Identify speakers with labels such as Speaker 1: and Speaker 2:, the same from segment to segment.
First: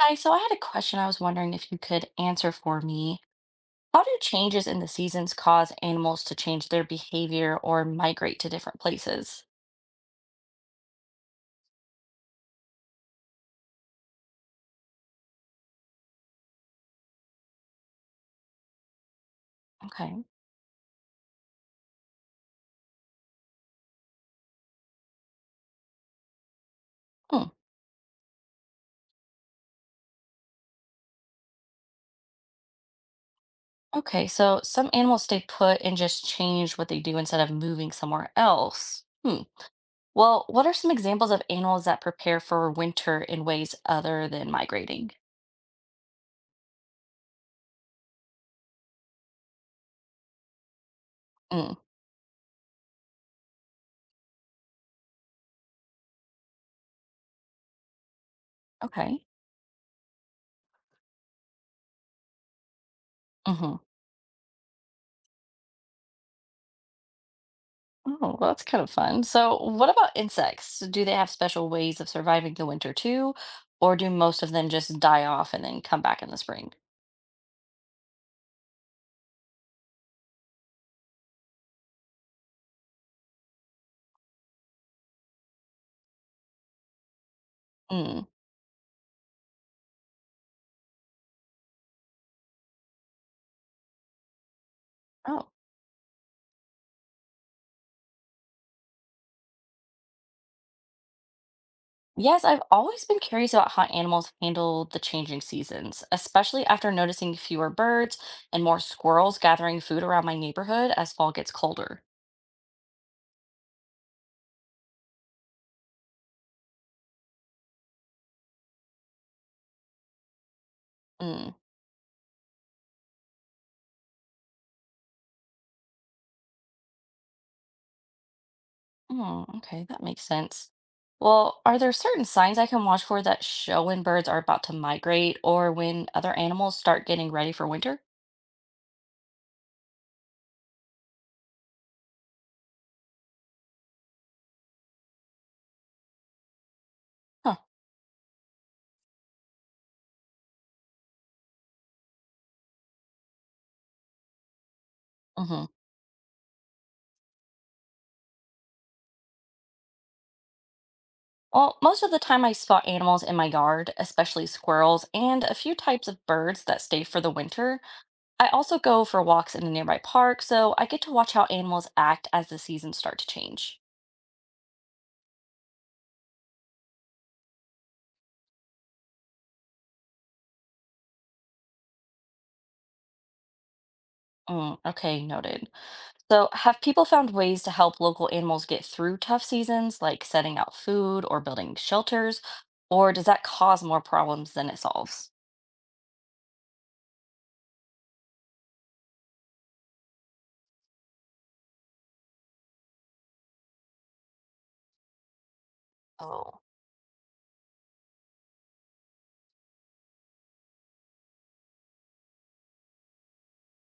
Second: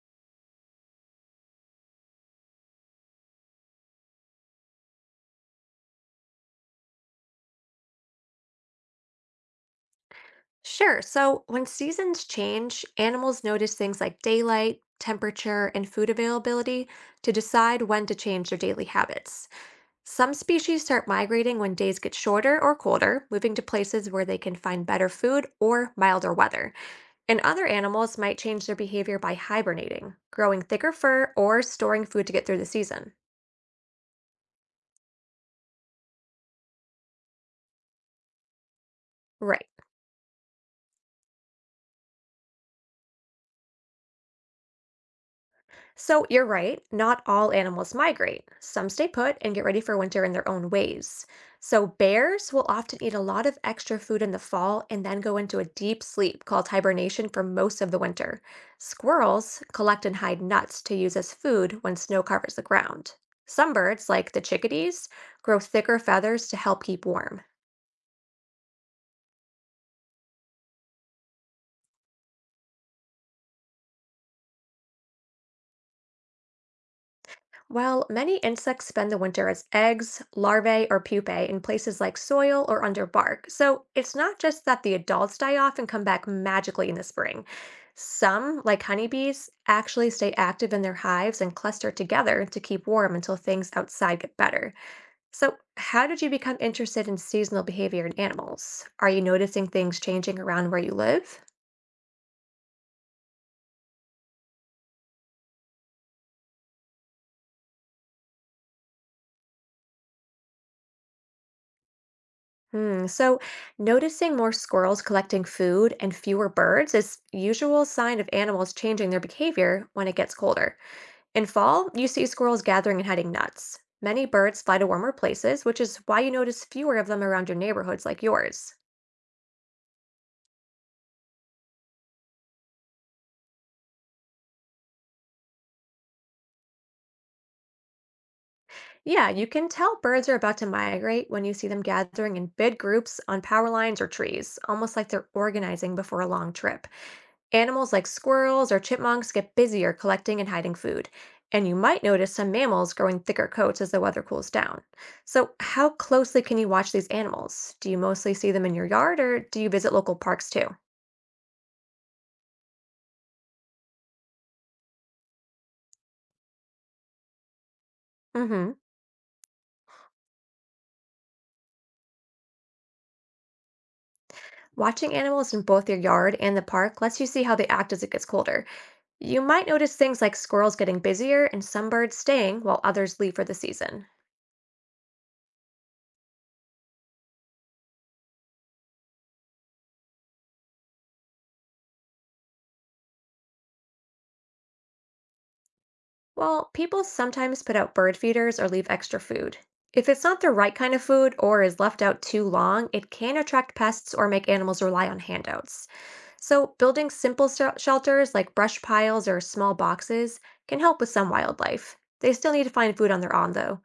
Speaker 1: Hi, so I had a question I was wondering if you could answer for me. How do changes in the seasons cause animals to change their behavior or migrate to different places?
Speaker 2: Sure. So when seasons change, animals notice things like daylight, temperature, and food availability to decide when to change their daily habits.
Speaker 1: Okay.
Speaker 2: Some species start migrating when days get shorter or colder, moving to places where they can find better food or milder weather. And
Speaker 1: Hmm.
Speaker 2: other animals might change their behavior by hibernating, growing thicker fur, or storing food to get through the season.
Speaker 1: Okay, so some animals stay put and just change what they do instead of moving somewhere else. Hmm.
Speaker 2: Right.
Speaker 1: Well, what are some examples of animals that prepare for winter in ways other than migrating?
Speaker 2: So you're right, not all animals migrate. Some stay put and get ready for winter in their own ways.
Speaker 1: Mm.
Speaker 2: So bears will often eat a lot of extra food in the fall and then go into a deep sleep called hibernation for most of the winter.
Speaker 1: Okay.
Speaker 2: Squirrels collect and hide nuts to use as food when snow covers the ground. Some birds, like the chickadees, grow thicker feathers to help keep warm.
Speaker 1: Oh, well, that's kind of fun. So, what about insects? Do they have special ways of surviving the winter too, or do most of them just die off and then come back in the spring?
Speaker 2: Well, many insects spend the winter as eggs, larvae, or pupae in places like soil or under bark. So it's not just that the adults die off and come back magically in the spring.
Speaker 1: Mm.
Speaker 2: Some, like honeybees, actually stay active in their hives and cluster together to keep warm until things outside get better.
Speaker 1: Oh,
Speaker 2: So, how did you become interested in seasonal behavior in animals? Are you noticing things changing around where you live?
Speaker 1: yes, I've always been curious about how animals handle the changing seasons, especially after noticing fewer birds and more squirrels gathering food around my neighborhood as fall gets colder.
Speaker 2: Hmm. So, noticing more squirrels collecting food and fewer birds is usual sign of animals changing their behavior when it gets colder. In
Speaker 1: Mm.
Speaker 2: fall, you see squirrels gathering and hiding nuts. Many birds fly to warmer places, which is why you notice fewer of them around your neighborhoods like yours.
Speaker 1: Oh, okay, that makes sense. Well, are there certain signs I can watch for that show when birds are about to migrate or when other animals start getting ready for winter?
Speaker 2: Yeah, you can tell birds are about to migrate when you see them gathering in big groups on power lines or trees, almost like they're organizing before a long trip.
Speaker 1: Huh.
Speaker 2: Animals like squirrels or chipmunks get busier collecting and hiding food, and you might notice some mammals growing thicker coats as the weather cools down. So,
Speaker 1: Hmm.
Speaker 2: how closely can you watch these animals? Do you mostly see them in your yard or do you visit local parks too?
Speaker 1: Well, most of the time I spot animals in my yard, especially squirrels and a few types of birds that stay for the winter. I
Speaker 2: Mm-hmm.
Speaker 1: also go for walks in the nearby park, so I get to watch how animals act as the seasons start to change.
Speaker 2: Watching animals in both your yard and the park lets you see how they act as it gets colder. You might notice things like squirrels getting busier and some birds staying while others leave for the season.
Speaker 1: Mm, okay, noted. So, have people found ways to help local animals get through tough seasons, like setting out food or building shelters, or does that cause more problems than it solves?
Speaker 2: Well, people sometimes put out bird feeders or leave extra food. If it's not the right kind of food or is left out too long, it can attract pests or make animals rely on handouts.
Speaker 1: Oh,
Speaker 2: So, building simple shelters like brush piles or small boxes can help with some wildlife. They still need to find food on their own, though.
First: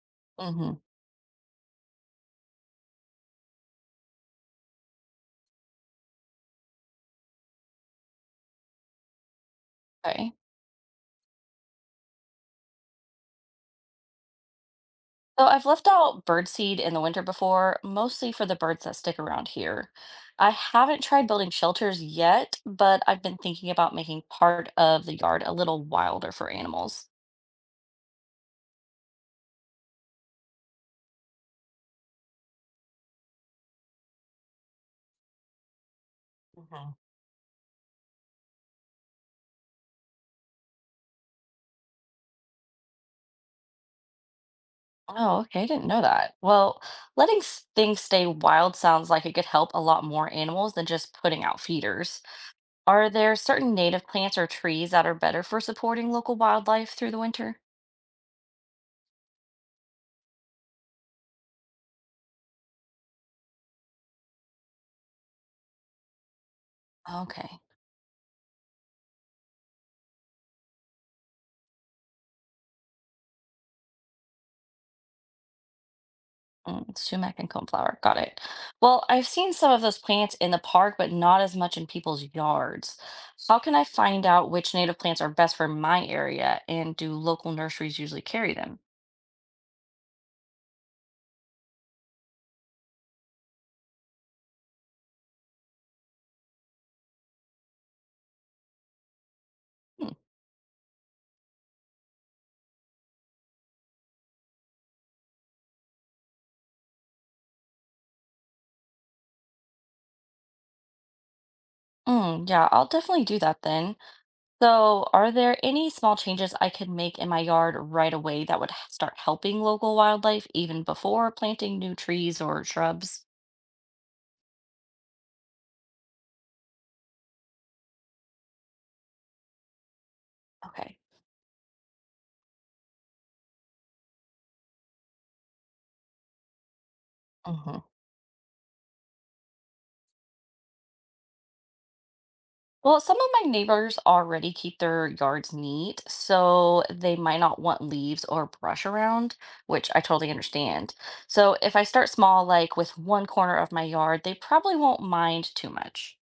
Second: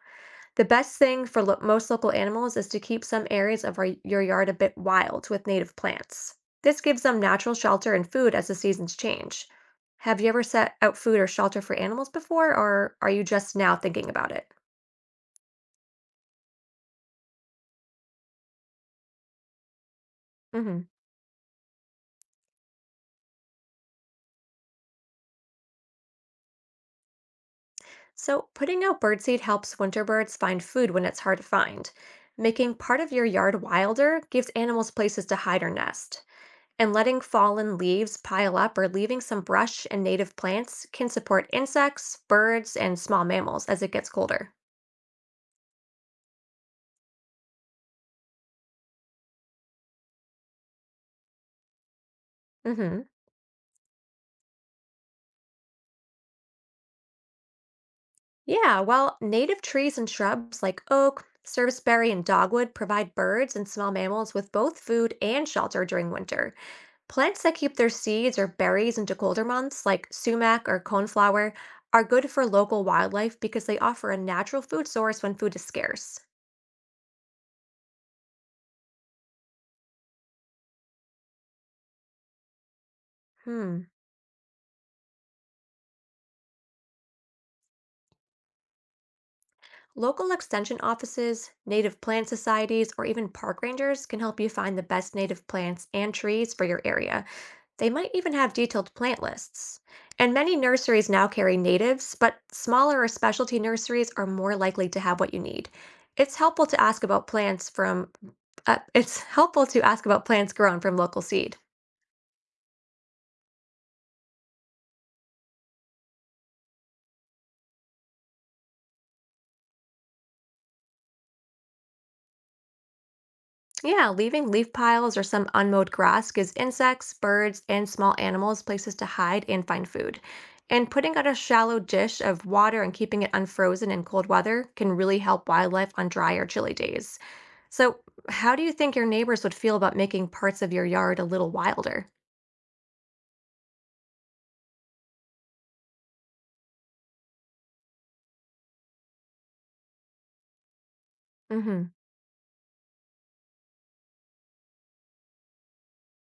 Speaker 2: The
Speaker 1: mm-hmm.
Speaker 2: best thing for most local animals is to keep some areas of your yard a bit wild with native plants. This gives them natural shelter and food as the seasons change. Have you
Speaker 1: Okay.
Speaker 2: ever set out food or shelter for animals before, or are you just now thinking about it?
Speaker 1: So I've left out birdseed in the winter before, mostly for the birds that stick around here. I
Speaker 2: Hmm.
Speaker 1: haven't tried building shelters yet, but I've been thinking about making part of the yard a little wilder for animals.
Speaker 2: So, putting out birdseed helps winter birds find food when it's hard to find. Making part of your yard wilder gives animals places to hide or nest. And
Speaker 1: Hmm.
Speaker 2: letting fallen leaves pile up or leaving some brush and native plants can support insects, birds, and small mammals as it gets colder.
Speaker 1: Oh, okay, I didn't know that. Well, things stay wild sounds like it could help a lot more animals than just putting out feeders.
Speaker 2: Hmm.
Speaker 1: Are there certain native plants or trees that are better for supporting local wildlife through the winter?
Speaker 2: Yeah, well, native trees and shrubs like oak, serviceberry, and dogwood provide birds and small mammals with both food and shelter during winter. Plants that
Speaker 1: Okay.
Speaker 2: keep their seeds or berries into colder months, like sumac or coneflower, are good for local wildlife because they offer a natural food source when food is scarce.
Speaker 1: Mm, sumac and coneflower. Got it. Well, I've seen some of those plants in the park, but not as much in people's yards. How can I
Speaker 2: Hmm.
Speaker 1: find out which native plants are best for my area, and do local nurseries usually carry them?
Speaker 2: Local extension offices, native plant societies, or even park rangers can help you find the best native plants and trees for your area. They might even have detailed plant lists.
Speaker 1: Hmm.
Speaker 2: And many nurseries now carry natives, but smaller or specialty nurseries are more likely to have what you need. It's helpful to ask about plants from it's helpful to ask about plants grown from local seed.
Speaker 1: Mm, yeah, I'll definitely do that then. So, are there any small changes I could make in my yard right away that would start helping local wildlife even before planting new trees or shrubs?
Speaker 2: Yeah, leaving leaf piles or some unmowed grass gives insects, birds, and small animals places to hide and find food. And
Speaker 1: Okay.
Speaker 2: putting out a shallow dish of water and keeping it unfrozen in cold weather can really help wildlife on dry or chilly days. So, how do you think your neighbors would feel about making parts of your yard a little wilder?
Speaker 1: Well, some of my neighbors already keep their yards neat, so they might not want leaves or brush around, which I totally understand. So if
Speaker 2: Hmm.
Speaker 1: I start small, like with one corner of my yard, they probably won't mind too much.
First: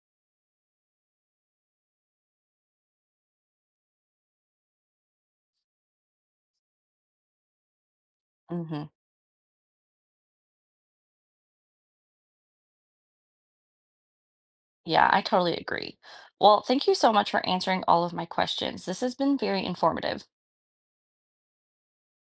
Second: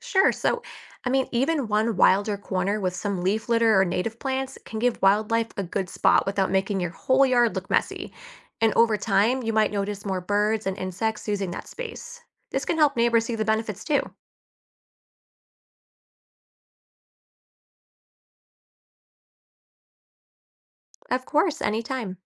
Speaker 2: Sure. So, I mean, even one wilder corner with some leaf litter or native plants can give wildlife a good spot without making your whole yard look messy. And
Speaker 1: Hmm.
Speaker 2: over time, you might notice more birds and insects using that space. This can help neighbors see the benefits too.
Speaker 1: Yeah, I totally agree. Well, thank you so much for answering all of my questions. This has been very informative.
Speaker 2: Of course, anytime.